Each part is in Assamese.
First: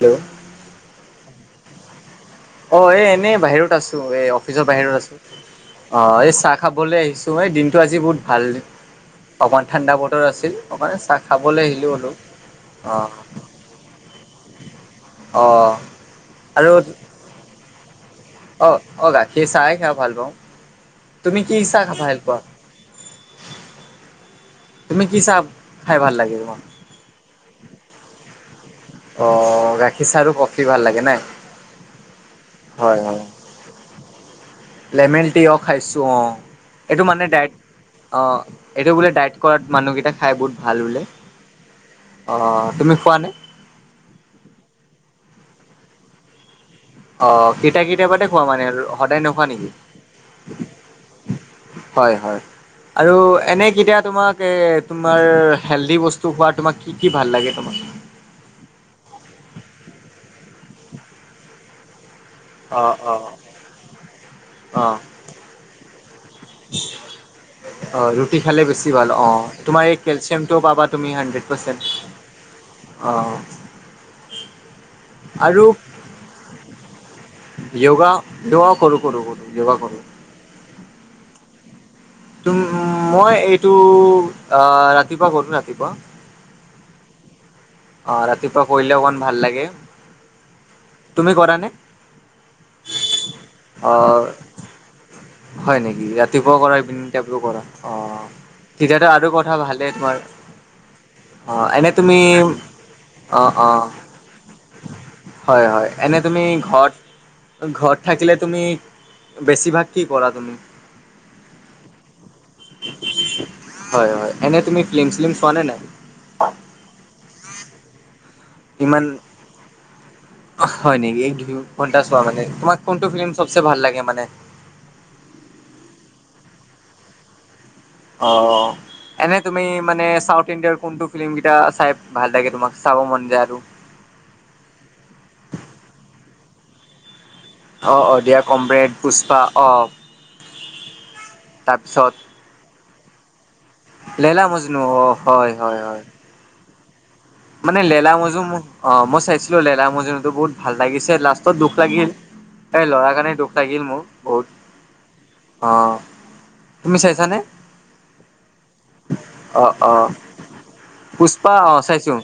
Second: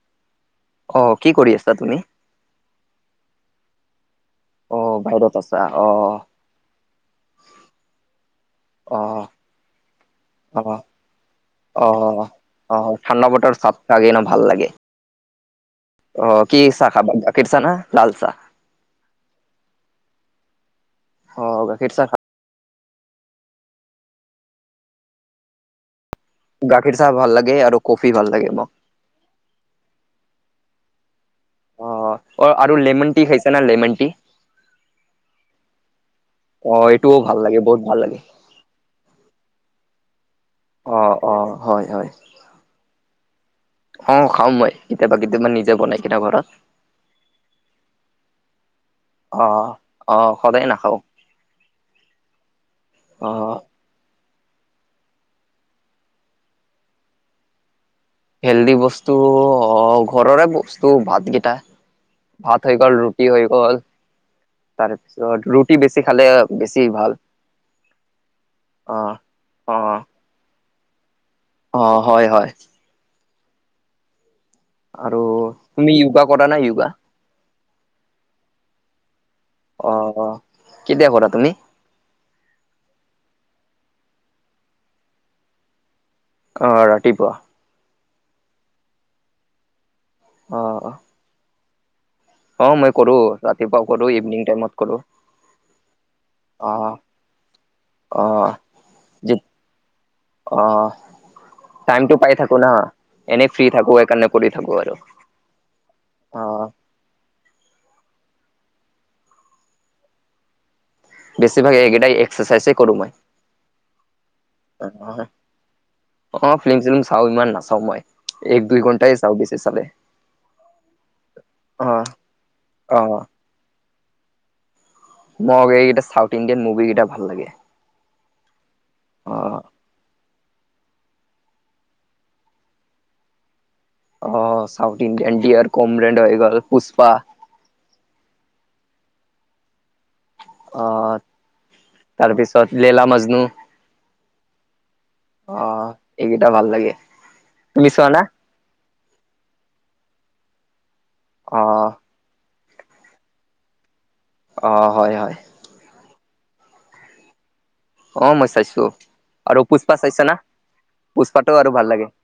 হেল্ল'। অ, কি কৰি আছা তুমি? অ, এ এনে বাহিৰত আছো। এ অফিচৰ বাহিৰত আছো। অ এই চা খাবলে আহিছোঁ। ঐ দিনটো আজি বহুত ভাল। অ। অকমান ঠাণ্ডা বতৰ আছিল। অ অকন চাহ খাবলে আহিলো অলপ। অ। তাক এনেও ভাল লাগে। অ। অ, কি আৰু চাহ খাবা? গাখীৰ চাহ না লাল চাহ? অ, অ গাখীৰ চাই খাই ভাল পাওঁ। অ তুমি কি গাখীৰ চাহ খা ভাল পোৱা? তুমি কি চাহ খাই ভাল লাগে? গাখীৰ চাহ ভাল লাগে আৰু কফি ভাল লাগে মক। অ, গাখীৰ চাহ আৰু কফি ভাল লাগেনে? অ। অ, আৰু লেমন টি খাইছানে লেমন টি? লেমেন টি অ খাইছো অ। অ এইটো এইটোও মানে ভাল দাইট লাগে বহুত ভাল লাগে। অ। এইটো বোলে দাইত কৰাত মানুহকেইটা খাই বহুত ভাল অ বোলে। অ হয় হয় অ, তুমি খোৱানে? অ খাওঁ মই কেতিয়াবা কেতিয়াবা নিজে বনাই কেনে ঘৰত। অ, কেতিয়া কেতিয়া বাতে খোৱা মানে আৰু সদায় নোখোৱা অ। নেকি? অ সদায় নাখাওঁ হয় হয়। আৰু অ। এনে কেতিয়া তোমাক এ তোমাৰ হেল্ডি বস্তু খোৱা তোমাক কি কি ভাল লাগে তোমাক? হেল্ডি বস্তু ঘৰৰে বস্তু ভাতকেইটা। ভাত হৈ গ'ল, অ', ৰুটি অ'। হৈ গ'ল। অ', তাৰেপিছত ৰুটি বেছি খালে বেছি ভাল। অ, ৰুটি খালে বেছি ভাল অ। তোমাৰ এই কেলচিয়ামটোও পাবা তুমি হাণ্ড্ৰেড অ পাৰ্চেণ্ট। হয় হয় অ। আৰু তুমি য়োগা কৰানে য়োগা? য়গা? য়গা, কৰো কৰো কৰো। অ, অ। কেতিয়া কৰা তুমি? তোম মই এইটো অ ৰাতিপুৱা কৰো ৰাতিপুৱা। অ, ৰাতিপুৱা। অ। ৰাতিপুৱা কৰিলে অকমান ভাল লাগে। অহ। তুমি কৰানে? অ, মই কৰো। ৰাতিপুৱা কৰো, অ', ইভিনিং টাইমত কৰো। হয় নেকি? ৰাতিপুৱাও অ কৰা ইভিনিং টাইমটো কৰা। অ, তেতিয়াতো আৰু যে কথা ভালে তোমাৰ। অ, এনে টাইমটো তুমি পাই থাকো না অ এনে ফ্ৰী অ, থাকো সেইকাৰণে কৰি থাকো আৰু হয় হয়। এনে অ তুমি ঘ ঘত ঘৰত থাকিলে তুমি বেছিভাগ কি কৰা তুমি? বেছিভাগ এইগেইটা এক্সাৰচাইজেই কৰো মই। হয় হয়, এনেই তুমি ফ্লিম শ্লিম চোৱা নে নাই? অঁ ফিল্ম শ্লিম চাওঁ ইমান নাচাওঁ মই, এক দুই ইমান ঘণ্টাই চাওঁ বেছি চালে। হয় নেকি? এক দুই অ ঘণ্টা চোৱা মানে, তোমাৰ কোনটো অ ফিল্ম চবচে ভাল লাগে মানে? মো আকৌ এইকেইটা চাউথ ইণ্ডিয়ান মুভি কেইটা ভাল লাগে। অঁ' অ এনেই তুমি মানে চাউথ ইণ্ডিয়াৰ কোনটো ফিল্ম কেইটা চাই ভাল লাগে তোমাক চাব মন যায় আৰু? অঁ' চাউথ ইণ্ডিয়ান ডিয়েৰ কমৰেন্দ হৈ গল পুষ্পা। অ অ' দিয়া কমৰেড পুষ্পা অ'। অঁ' তাপিছত লেলা মজনু অ' হয় হয় হয়। এইগেইটা ভাল লাগে। মানে তুমি চোৱা লেলা না মজুম মোৰ অঁ মই চাইছিলো লেলা মজুম তো বহুত ভাল লাগিছে। লা- ত' অ দুখ লাগিল এই ল'ৰাৰ কাৰণে দুখ লাগিল মোৰ বহুত। অঁ' হয় হয়। অঁ' তুমি চাইছানে? অঁ মই চাইছো, আৰু অ অ পুষ্পা চাইছ না। পুষ্পা পুষ্পাটো আৰু অ ভাল লাগে। চাইছো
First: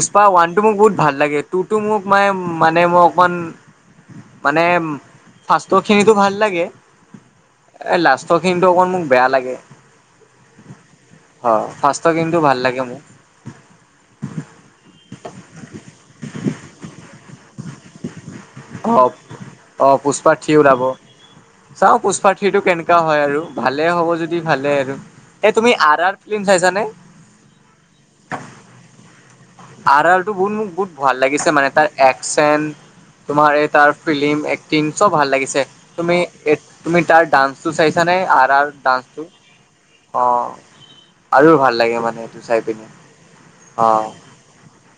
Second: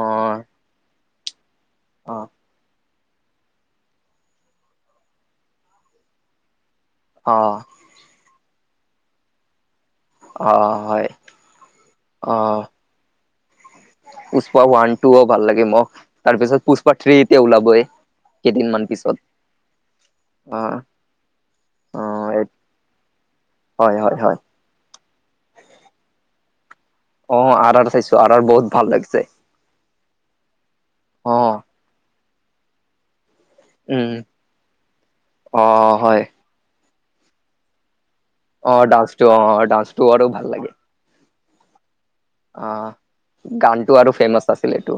অ ওৱানটো মোক বহুত ভাল লাগে, টুটো মোক অ মান মানে মই অকমান- মানে উম ফাষ্টৰ খিনিতো ভাল লাগে। অঁ' এ লাষ্টৰ খিনিতো অকণ মোক বেয়া লাগে। অ হয় হঁ' ফাষ্টৰ অ খিনি টো ভাল লাগে মোৰ। পুষ্পা ওৱান টু অ ভাল লাগে মোক তাৰ পিছত পুষ্পা থ্ৰ্ৰী এতিয়া ওলাবই। কেইদিনমান অঁ পিছত অঁ পুষ্পা ঠি অ ওলাব। চাওঁ অ পুষ্পা ঠিটো কেনকা হয় আৰু, ভালে হয় হ'ব হয় হয় যদি ভালে আৰু। এ তুমি আৰ আৰ ফিল্ম চাইছানে? অঁ আৰ আৰ চাইছো আৰ আৰ বহুত ভাল লাগিছে। আৰাৰ টো বহুত মোক বহুত ভাল লাগিছে অ মানে তাৰ একচন তোমাৰ এই- তাৰ উম ফিল্ম এক্টিং চব ভাল লাগিছে, অ তুমি হয় এ তুমি তাৰ ডান্সটো চাইছা নে? আৰ- তাৰ অ ডান্সটো অ ডান্সটো আৰু অঁ ভাল আৰু ভাল লাগে মানে। এইটো চাই পিনে অঁ গানটো অ'। আৰু ফেমাচ আছিল এইটো,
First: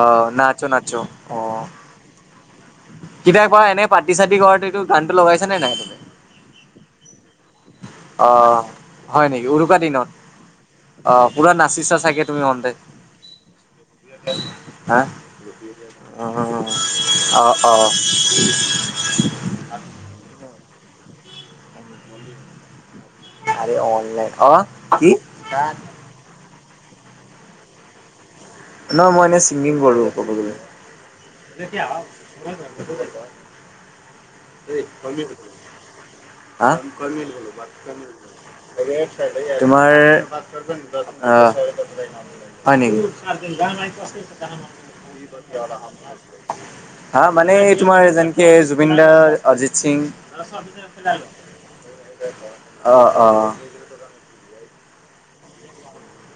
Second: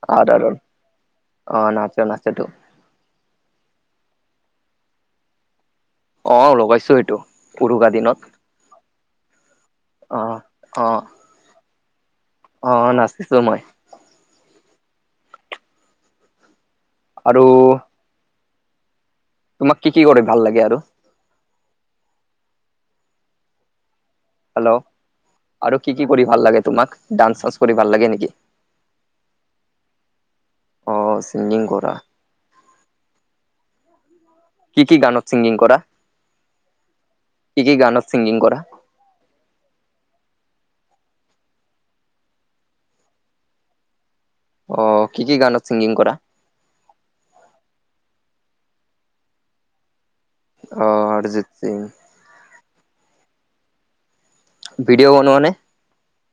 অ' আদাৰৰ নাচো নাচো অঁ ন- তাতে নাচেটো। কেতিয়াবা এনে পাতি চাতি কৰাত এইটো গানটো লগাইছ নে নাই? অঁ লগাইছো এইটো উৰুকা দিনত। অ' হয় নেকি? উৰুকা দিনত, অ অ অহ পুৰা নাচিছা চাগে তুমি অ অনতে। নাচিছো মই হেঁ অঁ অঁ' আৰু অ অ' তোমাক কি কি কৰি ভাল লাগে আৰু? আৰে অনলাইন- অ হেল্লৌ' কি আৰু কি কি কৰি ভাল লাগে তোমাৰ? ডান্স চানস কৰি ভাল লাগে নেকি? নহয় মই এনেই ছিংগিং কৰোঁ, ক'ব গ'লে। অ ছিংগিং কৰা কি কি গানত ছিংগিং কৰা [unintelligible] হাঁ' কি কি গানত ছিংগিং কৰা তোমাৰ আঁ হয় নেকি? অ কি কি গানত ছিংগিং কৰা [unintelligible] হা মানে তোমাৰ যেনেকে জুবিন দা অৰ্জিত সিং অ অৰিজিত সিং অ অ। ভিডিঅ' বনোৱা নে?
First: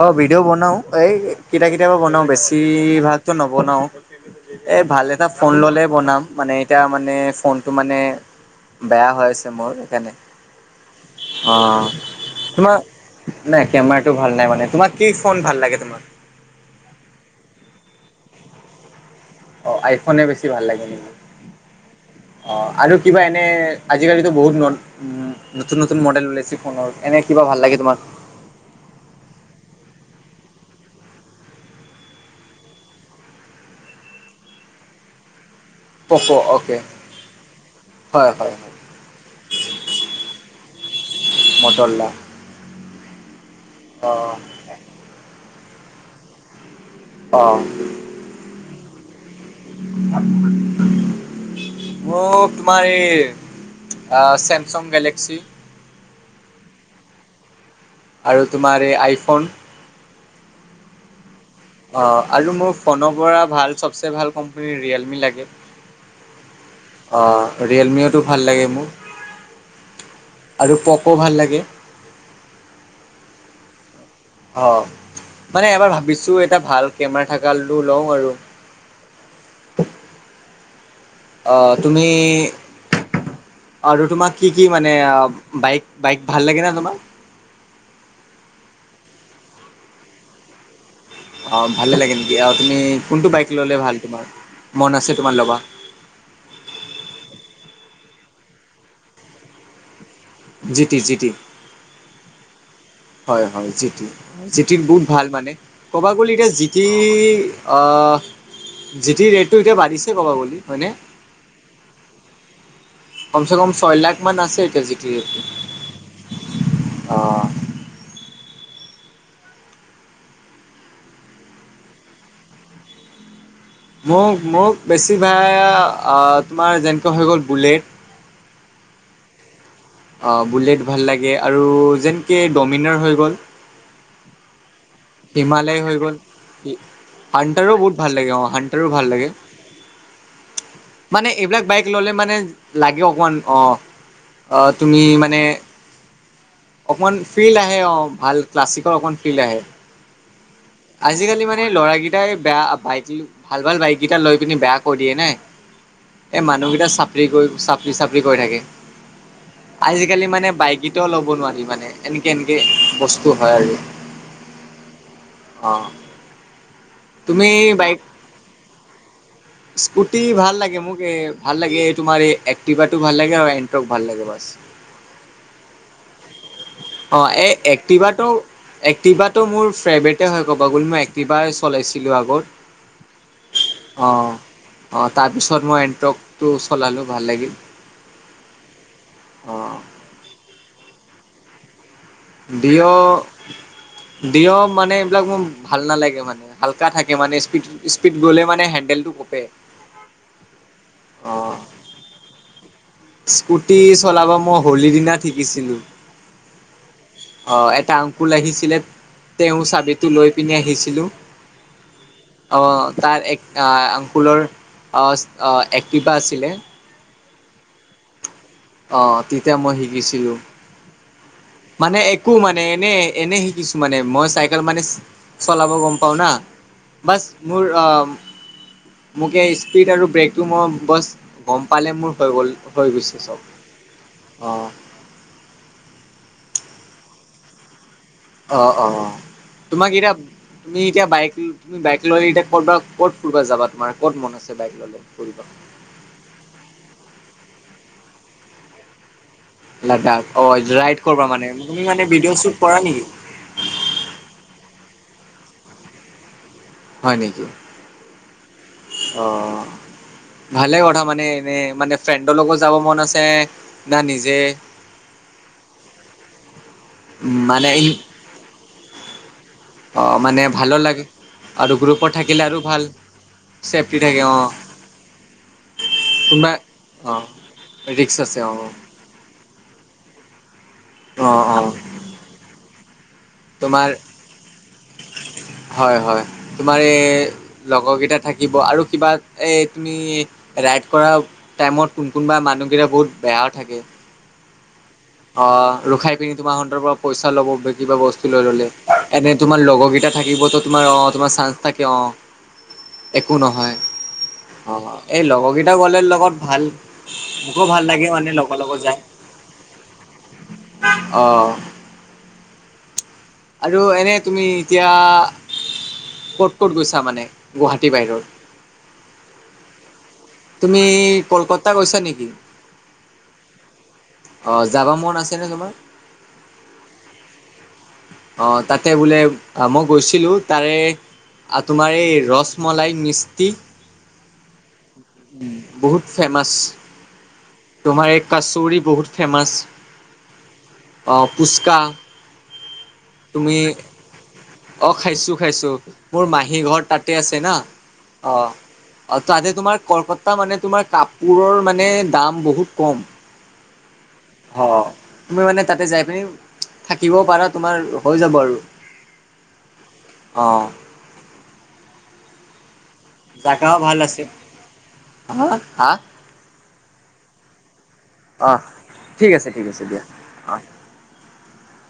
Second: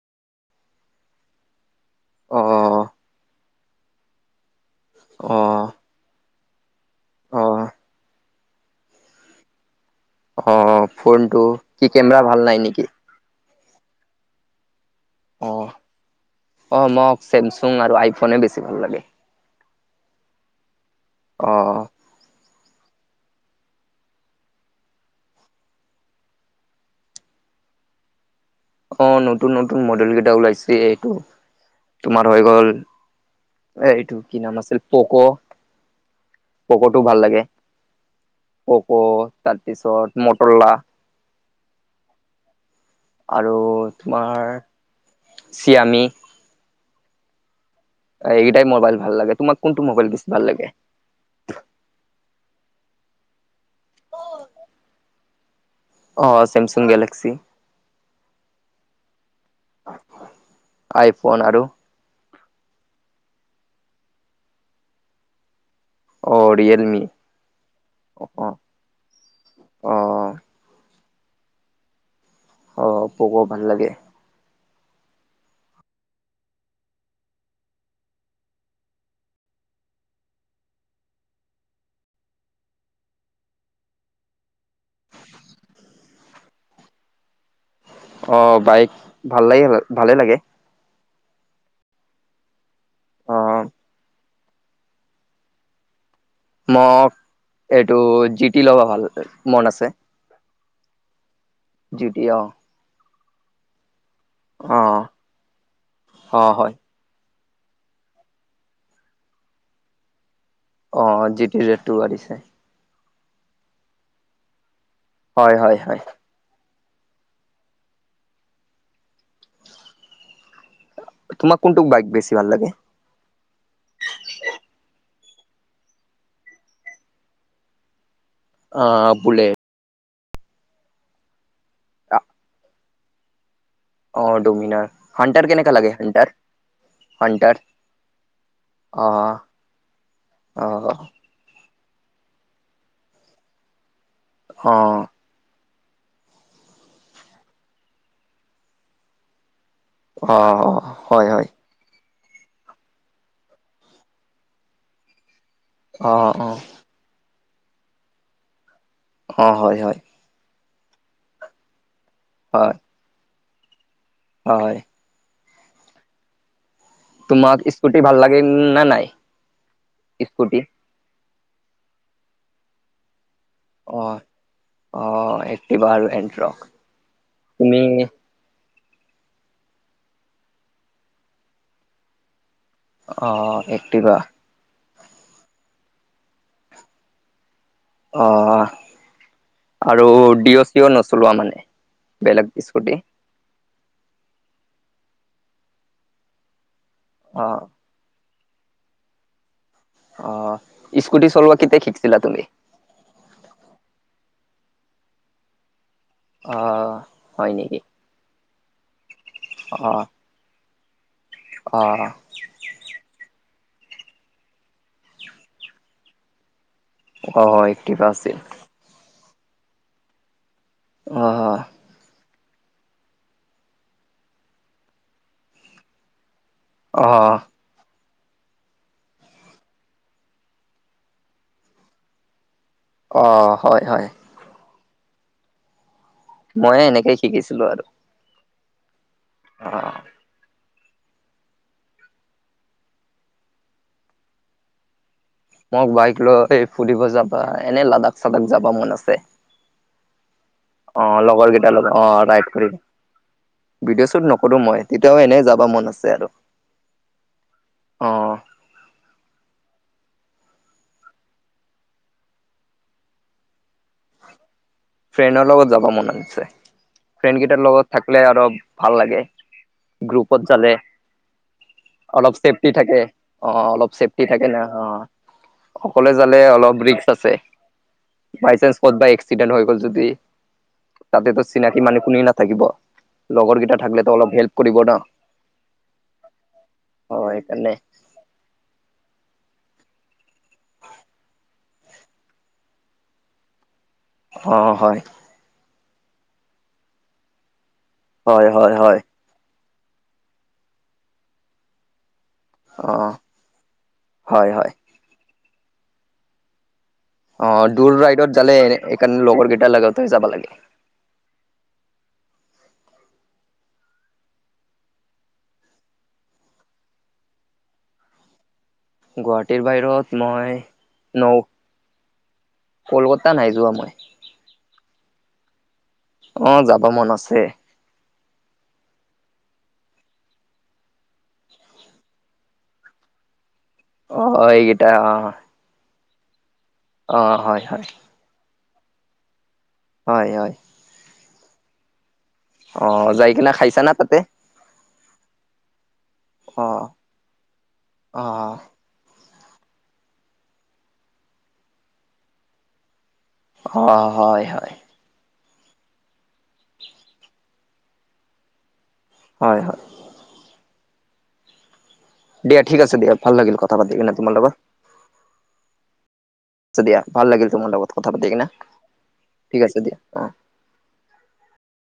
অ ভিডিঅ' বনাও, এই কেতিয়াবা কেতিয়াবা বনাও অ বেছি ভাগতো নবনাও। এ ভাল এটা অ ফোন ললে বনাম। মানে এতিয়া মানে অ ফোনটো মানে বেয়া হৈ আছে মোৰ সেইকাৰণে। অ ফোনটো কি অ' কেমেৰা ভাল নাই তোমাৰ নেকি? নাই কেমেৰাটো ভাল নাই মানে, তোমাক কি ফোন ভাল অ', লাগে তোমাৰ? অ মোক ছেমছাং আৰু আইফোনে বেছি ভাল লাগে। অ আইফোনে বেছি ভাল লাগে নেকি? অ। অ আৰু কিবা এনে আজিকালিতো বহুত ন উম নতুন নতুন মডেল ওলাইছে ফোনৰ এনে কিবা ভাল লাগে তোমাক? অঁ নতুন নতুন মডেল কেইটা ওলাইছে এইটো তোমাৰ হৈ গ'ল এইটো কি নাম আছিল প'ক' প'ক' অ'কে প'ক'টো ভাল লাগে হয় হয় হয় প'ক' তাৰপিছত মটৰলা। মটৰলা আৰু অ' তোমাৰ চিয়ামি অহ। এইকেটাই মোবাইল ভাল লাগে। তোমাৰ কোনটো মোবাইল বেছি ভাল লাগে? মোক তোমাৰ এই ছেমছাং গেলেক্সি। অ ছেমছাং গেলেক্সি। আৰু তোমাৰ এই আইফোন। আইফোন আৰু অ আৰু মোৰ ফোনৰ পৰা ভাল চবচে ভাল কোম্পানী ৰিয়েলমি লাগে। অ', ৰিয়েলমি অঁ ৰিয়েলমিটো ভাল অ', লাগে মোৰ। অ', আৰু পক' ভাল লাগে। অ পক' ভাল লাগে। অ মানে এবাৰ ভাবিছোঁ এটা ভাল কেমেৰা থাকা লৈ লওঁ আৰু। অ তুমি আৰু তোমাক কি কি মানে বাইক, বাইক ভাল লাগে নে তোমাৰ? অ বাইক ভাল লাগে ভালে লাগে। অ ভালে লাগে নেকি তুমি কোনটো বাইক অ' ল'লে ভাল তোমাৰ মন আছে তোমাৰ ল'বা? মোক এইটো জিটি ল'বা ভাল মন আছে। GT GT. জিটি অঁ। হয় হয় জিটি জিটিৰ অ' বহুত ভাল মানে কবা গ'লে এতিয়া অ' জি হয় টি অহ জিটি ৰেটটো এতিয়া বাঢ়িছে কব গলে হয় নে? অঁ জিটি ৰে'টটোও বাঢ়িছে। কমছে কম ছয় লাখ মান আছে এতিয়া জিটি হয় হয় হয়। অ তোমাক কোনটোক বাইক বেছি ভাল লাগে? মোক মোক বেছি ভাল তোমাৰ যেনেকৈ হৈ গ'ল বুলেট। আ বুলেট বুলেট ভাল লাগে আৰু যেনকে ডমিনাৰ হৈ গ'ল। অ' ডমিনাৰ। হান্টাৰ কেনেকা হিমালেয় লাগে হৈ গ'ল, হান্টাৰ হান্টাৰ হাণ্টাৰো বহুত ভাল লাগে অ' হাণ্টাৰো ভাল লাগে। অ' অ' মানে এইবিলাক বাইক [unintelligible] লাগে অকমান অ', অ' তুমি মানে অকমান ফিল্ড আহে অঁ ভাল ক্লাছিক অকমান ফিল্ড আহে। অহহ'। আজিকালি মানে ল'ৰা কেটাই বেয়া বাইক ভাল ভাল বাইক কেইটা লৈ পিনে বেয়া কৰি দিয়ে নাই। অ' এ অ' মানুহ কিটা চাপৰি কৰি চাপৰি চাপৰি কৈ থাকে। অ' হয় হয় আজিকালি মানে বাইকেইটাও ল'ব নোৱাৰি, মানে এনেকে এনেকে বস্তু হয় আৰু। অয়। অঁ। তোমাক স্কুটি ভাল লাগে নে নাই? স্কুটি ভাল লাগে মোক এ ভাল লাগে এই তোমাৰ এক্টিভাটো ভাল লাগে আৰু এন্ত্ৰক ভাল অ' লাগে বাচ, অ' এক্টিভা আৰু এণ্ট্ৰক অ' এই তুমি এক্টিভাটো এক্টিভাটো মোৰ ফেভৰেটে হয় ক'বা গ'ল মই এক্টিভাই চলাইছিলো আগত। অ' একটিভা? অঁ তাৰপিছত মই এণ্ট্ৰকটো চলালো, ভাল লাগিল। অ' আৰু ডিঅ' চি'অ নচলোৱা মানে? বেলেগ ডিঅ' স্কুটি ডিঅ' মানে এইবিলাক মোৰ ভাল নালাগে, মানে হালকা থাকে। অ [unintelligible] স্পীড স্পীড গ'লে মানে হেণ্ডেলটো কপে। অ' স্কুটি চলোৱা কেতিয়া শিকিছিলা তুমি? স্কুটি চলাব মই হোলীৰ দিনাত শিকিছিলো অ হয় অ' নেকি এটা আন স্কুল আহিছিলে তেওঁ অ চাবিটো লৈ পিনে আহিছিলোঁ। অ'। অঁ, তাৰ এক আংকুলৰ এক্টিভা আছিলে। অ' এক্টিভা আছিল। অঁ তেতিয়া মই শিকিছিলোঁ। অ' হয়। মানে একো মানে এনে, এনে শিকিছো মানে মই চাইকেল মানে চলাব গম পাওঁ না, অ বাচ মোৰ আ মোক এই স্পীড আৰু ব্ৰেকটো মই বচ গম পালে মোৰ হৈ গ'ল। হৈ গৈছে অ চব। হয় হয় অঁ! মই এনেকে শিকিছিলো আৰু। অ' অ' অ তোমাক [unintelligible] তুমি এতিয়া বাইক তুমি বাইক লৈ এতি ক'বাত কত ফুৰবা যাবা, তোমাৰ ক'ত মন আছে বাইক লৈ? মোক বাইক লৈ ফুৰিবা যাবা এনে লাডাখ-চাডখ যাবা মন আছে। লাডাখ অ' ৰাইড অ কৰবা লগৰ মানে, কেইটাৰ তুমি লগত অ মানে ভিডিঅ' ৰাইড শ্বুট কৰি কৰা নেকি? ভিডিঅ' শ্বুট নকৰোঁ মই, তেতিয়াও এনেই যাব মন আছে আৰু। হয় নেকি? অ অ'। ভালে কথা মানে এনে মানে ফ্ৰেণ্ডৰ লগত যাব মন আছে না নিজে? ফ্ৰেণ্ডৰ লগত যাব মন আছে, ফ্ৰেণ্ড কেইটাৰ মানে লগত থাকলে আৰু ভাল লাগে। অ' গ্ৰুপত মানে যালে ভালো লাগে। আৰু গ্ৰুপত অলপ থাকিলে আৰু চেফটি ভাল থাকে অ' অলপ চেফটি থাকে না অ'। অকলে জালে কোনোবা অলপ ৰিক্স অ'। আছে, ৰিক্স আছে অ', বাইচাঞ্চ ক'তবা এক এক্সিডেণ্টত হৈ গ'ল যদি তাতেতো অ', অ', চিনাকি মানুহ কোনোৱে নাথাকিব। লগৰ কেইটা তোমাৰ থাকিলেতো অলপ হেল্প কৰিব ন হয়, হয়, তোমাৰ অ এই সেইকাৰণে লগৰকেইটাত থাকিব, আৰু কিবা এই তুমি ৰাইড কৰা টাইমত কোন কোনোবা মানুহগিতা বহুত বেয়াও থাকে। অ', হয়। অ', ৰখাই পিনি তোমাৰাহতৰ পৰা পইচা ল'ব কিবা বস্তু লৈ হয় ল'লে। হয় হয় এনে তোমাৰ লগৰ কেইটা থাকিবতো তোমাৰ অ', তোমাৰ চান্স থাকে অ'। অ একো নহয়, হয় হয় অ', এই লগৰকেইটা গ'লে লগত ভাল। মোকো অ', ভাল দূৰ লাগে মানে ৰাইডত যালে, লগৰ লগত যায় এইকাৰণে লগৰ কেইটা লগত যাবা লাগে। অ'। আৰু এনেই তুমি এতিয়া ক'ত ক'ত গৈছা মানে গুৱাহাটী বাহিৰত? গুৱাহাটীৰ বাহিৰত মই তুমি ন কলকাতা গৈছা নেকি কলকতা নাই যোৱা মই। অ', যাবা মন আছেনে তোমাৰ? অ', যাব মন আছে। অ', তাতে বোলে মই গৈছিলো। তাৰে আৰু তোমাৰ এই ৰসমলাই মিস্তি। অ', এইকিটা অ'। বহুত ফেমাচ। অ', হয়, হয়। কাছৌৰি বহুত ফেমাছ। হয়, হয়। অ', ফুচকা। অ', যাই কিনা খাইছা না' তাতে? অ', খাইছো খাইছো মোৰ মাহী অ ঘৰ তাতে আছে না অ'। অ', তাতে তোমাৰ কলকতা মানে তোমাৰ কাপোৰৰ মানে দাম বহুত কম। অ', হয়, হ হয়। তুমি মানে তাতে যাই পিনি থাকিবও পাৰা তোমাৰ হৈ যাব আৰু। হয়, হয়। অ'। দিয়া ঠিক আছে দিয়ক। জাগাও ভাল আছে। হা'? আচ্ছ দিয়া ভাল লাগিল তোমাৰ লগত কথা পাতি কেনে অ ঠিক আছে দিয়া অ'।